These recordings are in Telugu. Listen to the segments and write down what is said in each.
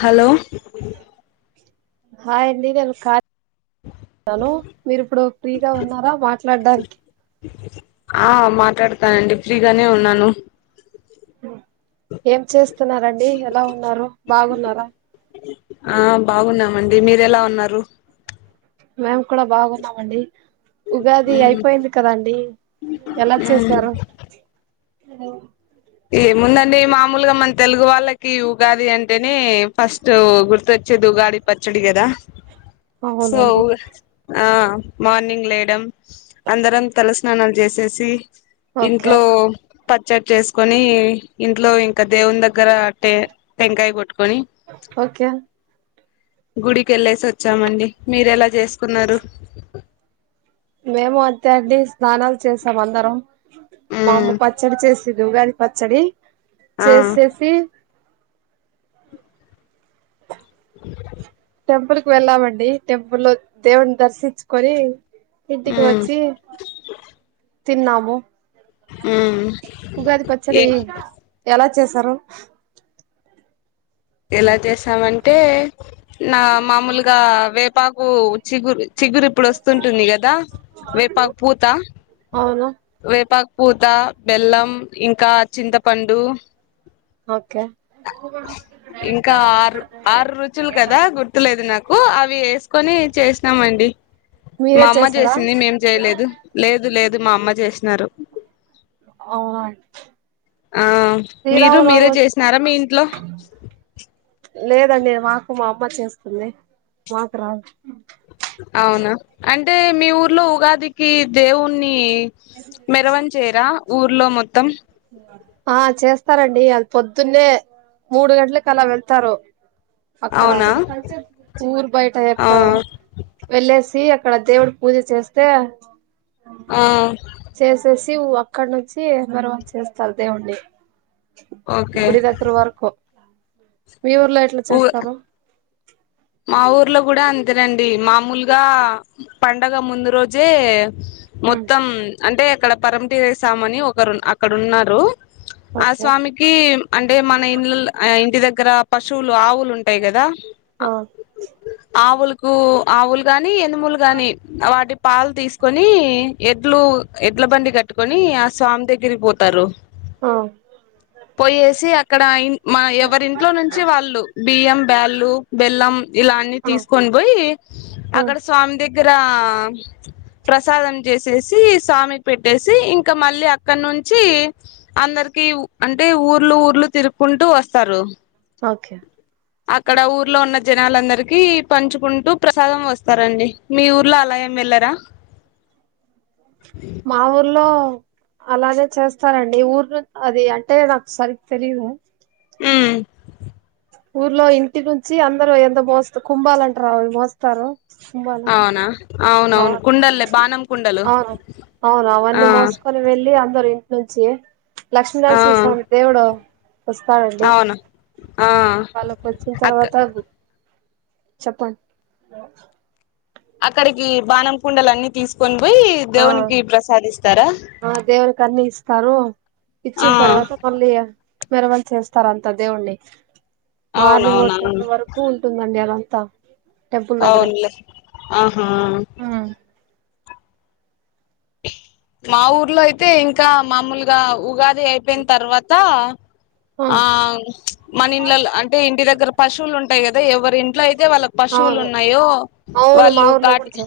హలో హాయ్ అండి నేను కాలిగా ఉన్నాను మీరుప్పుడు ఫ్రీగా ఉన్నారా మాట్లాడడానికి ఆ మాట్లాడతానండి ఫ్రీగానే ఉన్నాను ఏం చేస్తున్నారంండి ఎలా ఉన్నారు బాగున్నారా ఆ బాగున్నాం అండి మీర ఎలా ఉన్నారు మేము కూడా బాగున్నామండి ఉగాది ఉమ్ అయిపోయింది కదాండి ఎలా ఉమ్ చేసారు హలో ఏముందండి మామూలుగా మన తెలుగు వాళ్ళకి ఉగాది అంటేనే ఫస్ట్ గుర్తుొచ్చేది ఉగాది పచ్చడి కదా సో అవునండి ఆ మార్నింగ్ లేయడం అందరం తలస్నానాలు చేసేసి ఓకే ఇంట్లో పచ్చడి చేసి కొని ఇంట్లో ఇంకా దేవుని దగ్గర ట టెంకాయ కొట్టుకొని ఓకే గుడికిెళ్ళేసి వచ్చామండి మీర ఎలా చేసుకున్నారు మేము అంతే అండి స్నానాలు చేసాం అందరం మా ఉమ్ అమ్మ పచ్చడి చేసేది ఉగా పచ్చడి ఆ చేసేసి టెంపుల్ కి వెళ్ళామండి టెంపుల్ లో దేవుని దర్శించుకొని ఇంటికి ఉమ్ వచ్చి తిన్నాము హ్మ్ ఏ చేసారు ఎలా చేసామంటే నా మామూలుగా వేపాకు చిగురు చిగురు ఇప్పుడు వస్తుంటుంది కదా వేపాకు పూత అవును వేపాకు పూత బెల్లం ఇంకా చింతపండు ఓకే ఇంకా ఆరు ఆరు రుచులు కదా గుర్తులేదు నాకు అవి ఎసుకోని చేసినామండి మా మీరే అమ్మ చేసారా చేసింది మేం చేయలేదు లేదు లేదు ఇది మా అమ్మ చేసినారు అవునా ఆ మీరు మీరే శ్రీరామనవమి చేసినారా మీ ఇంట్లో లేదండి మాకు మా అమ్మ చేస్తుంది మాకు రాదు అవునా అం అంటే మీ ఊర్లో ఉగాదికి దేవుణ్ణి మెరవన్ చేయరా ఊర్లో మొత్తం ఆ చేస్తారండి అది పొద్దున్నే మూడు గంటలకు అలా వెళ్తారు అక్కడ అవునా ఊరి బయట ఆ ఎక్కడ వెళ్ళేసి అక్కడ దేవుడు పూజ చేస్తే ఆ చేసేసి అక్కడ నుంచి తర్వాత చేస్తారు దేవున్ని ఓకే గుడి దగ్గర వరకు మీ ఊర్లో ఎట్ల ఊ చేస్తారు మా ఊర్లో గుడ అంతేనండి మామూలుగా పండగ ముందు రోజే ఉమ్ మొత్తం అంటే అక్కడ పరమటీచేశామని ఒకరు అక్కడ ఉన్నారు ఆ ఓకే స్వామికి అంటే మన ఇలాల్లో ఇంటి దగ్గర గ పశువులు ఆవు ఉంటయి కదా ఆ ఆవులుకు ఆవులు గాని ఎనుములు గాని వాటి పాలు తీసుకొని ఎడ్లు ఎడ్ల బండి కట్టుకొని ఆ స్వామి దగ్గ దిరిగిపోతారు ఆ పోయేసి అక్కడ ఇ మా ఎవరింట్లో నుంచి వాళ్ళు బియ్యం బ్యాళ్లు బెల్లం ఇలా అన్ని ఆ తీసుకొని పోయి ఆ అక్కడ స్వామి దెగ్ గ్గర ప్రసాదం చేసేసి స్వామికి పెట్టేసి ఇంక మళ్ళీ అక్కడ నుంచి అందరికి అంటే ఊర్లు ఊర్లు తిరుక్కుంటూ వస్తారు ఓకె అక్కడ ఊర్లో ఉన్న జనాలందరికి పంచుకుంటూ ప్రసాదం వస్తారండి మీ ఊర్లో అలా ఏం వెళ్లరా? మా ఊర్లో అలాగే చేస్తారండి ఊరు ను అది అంటే నాక్ సరిగ్ తెలిదు మ్మ్ ఊర్లో ఇంటి నుంచి అందరు ఎందో మోస్త కుంభాల అంటరు అవి మోస్తరు. అవునా ఆ అవునవును కుండల్లే బానం కుండలు ఆ అవును ఆ అవన్నీ మోసుకొని వెళ్ళి అందరు నుంచి ఆ లక్ష్మీనరసింహస్వామి దేవుడు వస్తాడండి. అవును ఆ వాళ్ళకి వచ్చిన అక్క తర్వాత గు చెప్పం అక్కడికి బాణం కుండలన్ని తీసుకొని పోయి ఆ దేవునికి ప్రసాదిస్తారా? తారు ఆ ఇచ్చిన తర్వాత మళ్ళీ మెరవని చేస్తారు అంత దేవున్ని మార్నింగ్ అవునవునా ఒగ్గట్ట వరకు ఉంటుందండి అలా త అవునులే ఆహా ఆ మా ఊర్లో అయితే ఇంకా మామూలుగా ఉగాది అది అయిపోయిన తర్వాత ఆ మన ఇండ్లలో అంటే ఇంటి దగ్గర పశువులుంటాయి కదా ఎవరింట్లో అయి తే వాళ్ళకి పశువులు అవును ఉన్నాయో అవును మా వాళ్ళు ఊర్లో కూడా గాది చే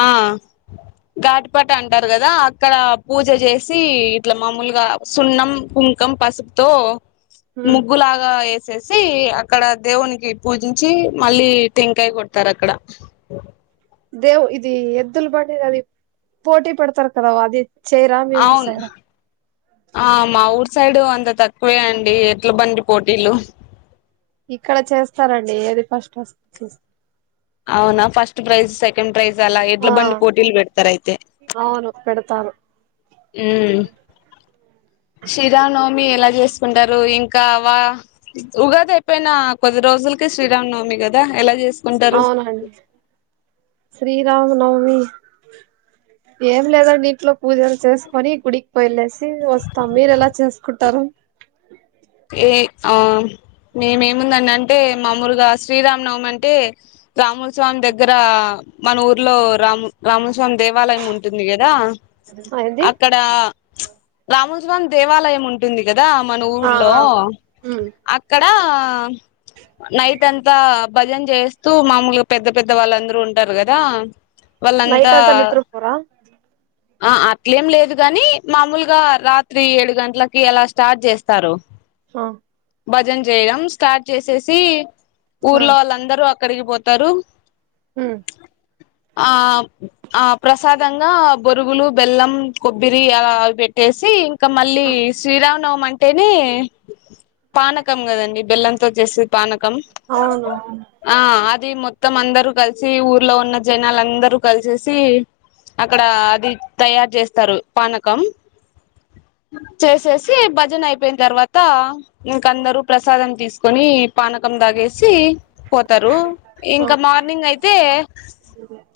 ఆ ఘాటుపట అంటారు కదా అక్కడ పూజ చేసి ఇట్లా మామూలుగా సున్నం, కుంకం, పసుపుతో ముగ్గులాగ ఏస్ చేసి అక్కడ దేవునికి పూజించి మళ్ళీ టెంకాయ కొడతారు అక్కడ దేవ్ ఇది ఎద్దులు బండి అది పోటీ పెడతారు కదా అది చైరా మీ ఊరు అవును సైడ్ ఆ మా ఊర్ సైడ్ అంత తక్కువే అండి ఎట్ల బండి పోటీలు ఇక్కడ చేస్తారండి ఏది ఫస్ట్ వస్తు చూస్ అవునా ఫస్ట్ ప్రైజ్ సెకెండ్ ప్రైజ్ అలా ఎడ్ల ఆ బండి పోటీలు పెడతారయితే అవును పెడతారు హుమ్ శ్రీరామనవమి ఎలా చేసుకుంటారు ఇంకా వా ఉగాది అయిపోయినా కొద్ది రోజులకే శ్రీరామనవమి కదా ఎలా చే అవునండి శ్రీరామ్ ఉ నవమి ఏం లేదండి ఇంట్లో పూజలు చేసుకొని గుడికి పోయలేసి వస్తాం మీరు ఎలా చేసుకుంటారు ఏ ఆ మేమ ఏముందండి అంటే మాముూలుగా శ్రీరామనవమి అంటే రాముల్ స్వామి దగ్గర మన ఊర్లో రాము రామస్వామి దేవాలయం ఉంటుంది కదా అయింది అక్కడ రామోజరం దేవాలయం ఉంటుంది కదా మన ఊరు ఆ లో ఆ అక్కడ ఆ నైట్ అంతా భజన చేస్తూ మామూలుగా పెద్ద పెద్ద వాళ్ళుందరూ ఉంటారు కదా వాళ్ళంతా నైట్ అంతా నిద్ర పోరా ఆ అట్లేం లేదు గాని మామూలుగా రాత్రి ఏడు గంటలకి అలా స్టార్ట్ చేస్ తరు ఆ భజన్ చేయడం క స్టార్ట్ చేసేసి ఆ ఊర్లో వాళ్ళందరూ ఎక్కడికి పోతారు హుం ఆ ఆ ప్రసాదంగా బొరుగులు బెల్లం కొబ్బరి అలా వి పెట్టేసి ఇంకా మళ్ళీ శ్రీరామ్ నవమ అంటేనే పానకం కదండి మీ బెల్లంతో చేసే పానకం అవును ఆ అద్ అది మొత్తం అందరు కలిసి ఊర్లో ఉన్న జనాలందరూ కలిసేసి అక్కడ అది తయారు చేస్తారు పానకం చేేసేసి భజనై ఐపోయిన తర్వాత ఇంక అందరు ప్రసాదం తీస్కొని పానకం తాగేసి పోతరు ఆ ఇంకా మార్నింగ్ అయితే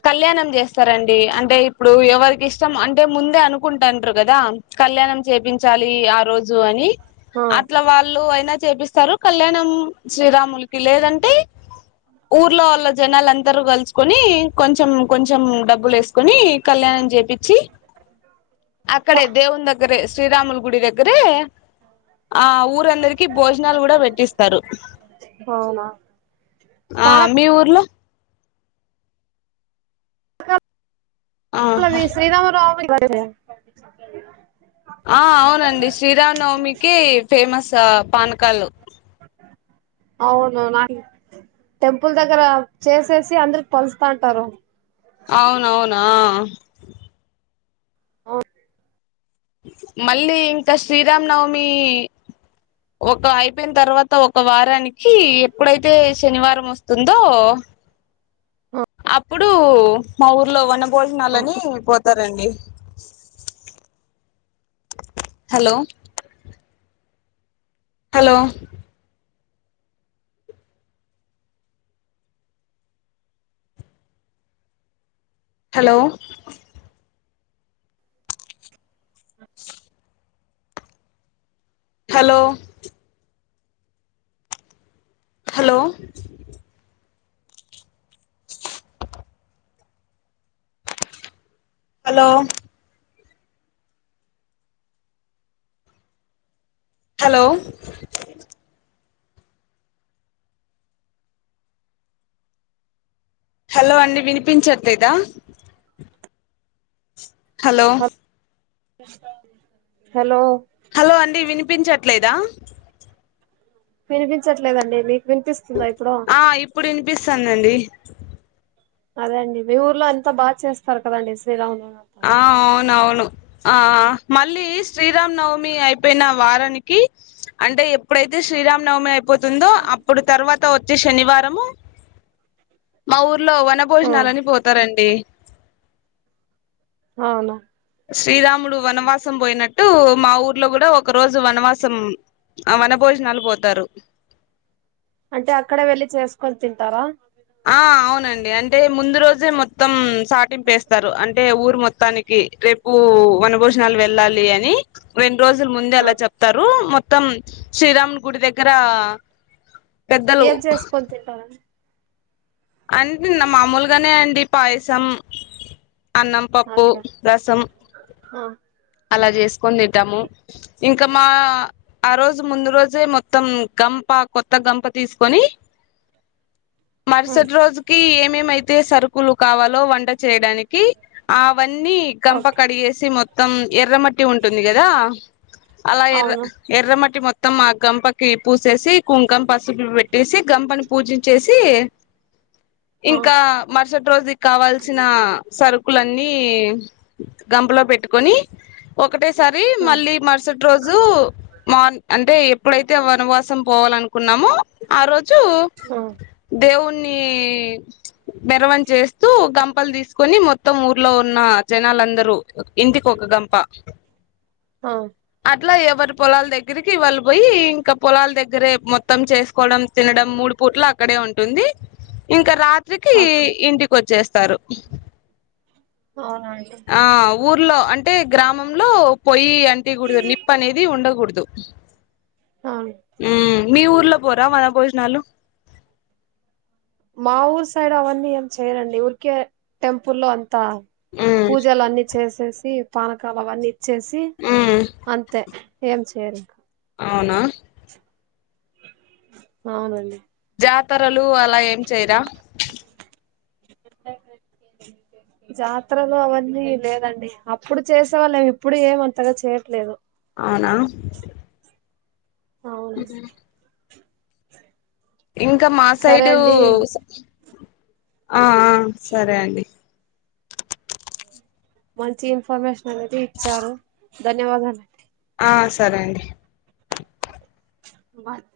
కళ్యాణం చేస్తారండి అంటే ఇప్పుడు ఎవరి ఇష్టం అంటే ముందే అనుకుంటాండ్రు కదా కళ్యాణం చేపించాలి ఆ రోజు అని ఆ అట్ల వాళ్ అయినా చేపిస్తారు కళ్యాణం శ్రీరాములకి లేదంటే ఊర్లో వాళ్ల జనాల్ అన్ ఇద్దరు కలుసుకొని కొంచెం కొంచెం డబ్ బులు వేసుకొని కళ్యాణం చేపిచ్చి పా అక్కడే దేవుని దగ్గరె శ్రీరాముల గుడి దగ్ రె ఆ ఊరందరికి భోజనాలు కూడ పెట్టిస్తరు అవునా ఆ మీ ఊర్లో ఆ అ మీ శ్రీరామనవమి వచ్ సరే ఆ అవునండి శ్రీరామనవమికి ఫేమస్ చ పానకలు అవును నా టెంపుల్ దగ్గర చేసేసి అందరికి పంచుతాంటరు అవునవునా అవు మళ్ళీ ఇంకా శ్రీరామనవమి ఒక అయిపోయిన తర్వాత ఒక వారానికి ఎప్పుడైతే శనివారం వస్తుందో అప్పుడు మా ఊర్లో వన భోజనాలని పోద్ సరే అండి hello hello hello hello hello hello hello hello అండి వినిపించట్లేదా హలో హ హలో హలో అండి వినిప్ పించట్లేదా వినిపించట్లేదండి మిక్ ఆ ఇప్పుడు వినిపిస్తాందండి [inaudible] అదే అండి మీ ఊర్లో అంతా బాగా చేస్తారు కదండి శ్రీరామునవమి ఆ అవునవును ఆ మళ్ళీ శ్రీరామ్నవమి అయిపోయిన వారానికి అంటే ఎప్పుడైతే శ్రీరామ నవమి అయి పోతుందో అప్పుడు తర్వాత వచ్చి శనివారము మ ఊరు ఇ ఊ లో వన ఆ! భోజనలు ఆని పోతారండి అవునా శ్రీరాముడు వనవాసం పోయినట్టు మా ఊర్లో కూడా ఒక రోజు వనవాసం వన భోజనాలు పోతారు అంటే అక్కడ వెళ్లిి చేసుకొని తింటారా ఆ అవునండి అంటే ముందు రోజే మొత్తం సాటింపేస్తారు అంటే ఊరు మొత్తానికి రేపు వనభోజనాలు వెళ్ళాలి అని రెం రోజుల ముందే అలా ఓకే చెప్తారు మొ మొత్తం శ్రీరాముని గుడి దగ్గర పెద్దలు ఏం చేసుకోని తింటార అంటేన్న మామూలుగానే అండి పాయసం అన్నం పప్పు ఓకే రసం ఆ! అలా చేసుకొని తింటాము ఇంకా మా ఆ రోజు ముందు రోజే మొత్తం గంప కొత్త గంప తీసుకొని హ్మ్. సటి రోజుకి మేమైతే సరుకులు కావాలో వంట చేయడానికి అవన్నీ గంప ఓకే కడిగేసి మొ త్తం ఎర్రమట్టి ఉంటుంది కదా అలా ఎర్ర అవును ఎర్ర మట్టి మొత్త మొత్తం గంపకి పూసేసి కుంకం పసుపు పెట్టేసి గంపని పూజించేసి ఆ ఇంకా మరుసటి రోజుకి కావాల్సిన సరుకులన్నీ గంపలో పెట్టుకొని ఒకటేసారి ఉమ్ మళ్ళీ మరుసటి రోజు మార్ అంటే ఎప్పుడైతే వనమాసం పోవాలినుకు కున్నాము ఆ రో జు ఉమ్ దేవున్ నీ మెర్వని చేస్తూ గంపలు తీసుకొని మొత్తం ఊర్లో ఉన్న జనాలందరూ ఇంటికి ఒక గంప ఆ అట్లా ఎవరి పొలాలు దగ్గరికి వాళ్ళు పోయి ఇంకా పొలాల్ దగ్గరే మొత్తం చేస్ కొవడం తినడం మూడు పుట్లా అక్కడే ఉంటుంది ఇంకా రాత్రికి ఓకే ఇంటికి వచ్చేస్తారు అవునా అండి ఆ ఊర్లో అంటే గ్రామంలో పొయ్ యి అంటికూడదు నిప్పు అనేది ఉండకూడదు దు అవును మీ ఊర్లో పోరా వన భోజనాలు మా ఊర్ సైడ్ అవన్నీ ఏం చేయరాండి ఊరికే టెంపుల్లో అం ఉమ్ పూజలన్నీ చేసేసి పానకాల వన్నీ వచ్చేసి ఉమ్ అంతే ఏం చేయరీక అవునా అవునండి జాతరలు అలా ఏం చేయరా జాతరలు అవన్నీ లేదండి అప్పుడు చేసేవాలే ఇప్పుడు ఏమంతగా చేయట్లేదు అవునా అవునండి హ్మ్ ఇంకా మా సైడు సరే అండి స ఆ ఆ సరే అండి మంచి ఇన్ఫర్మేషన్ అనేది ఇచ్చారు ధన్యవాదాలండి ఆ సరే అండి బత్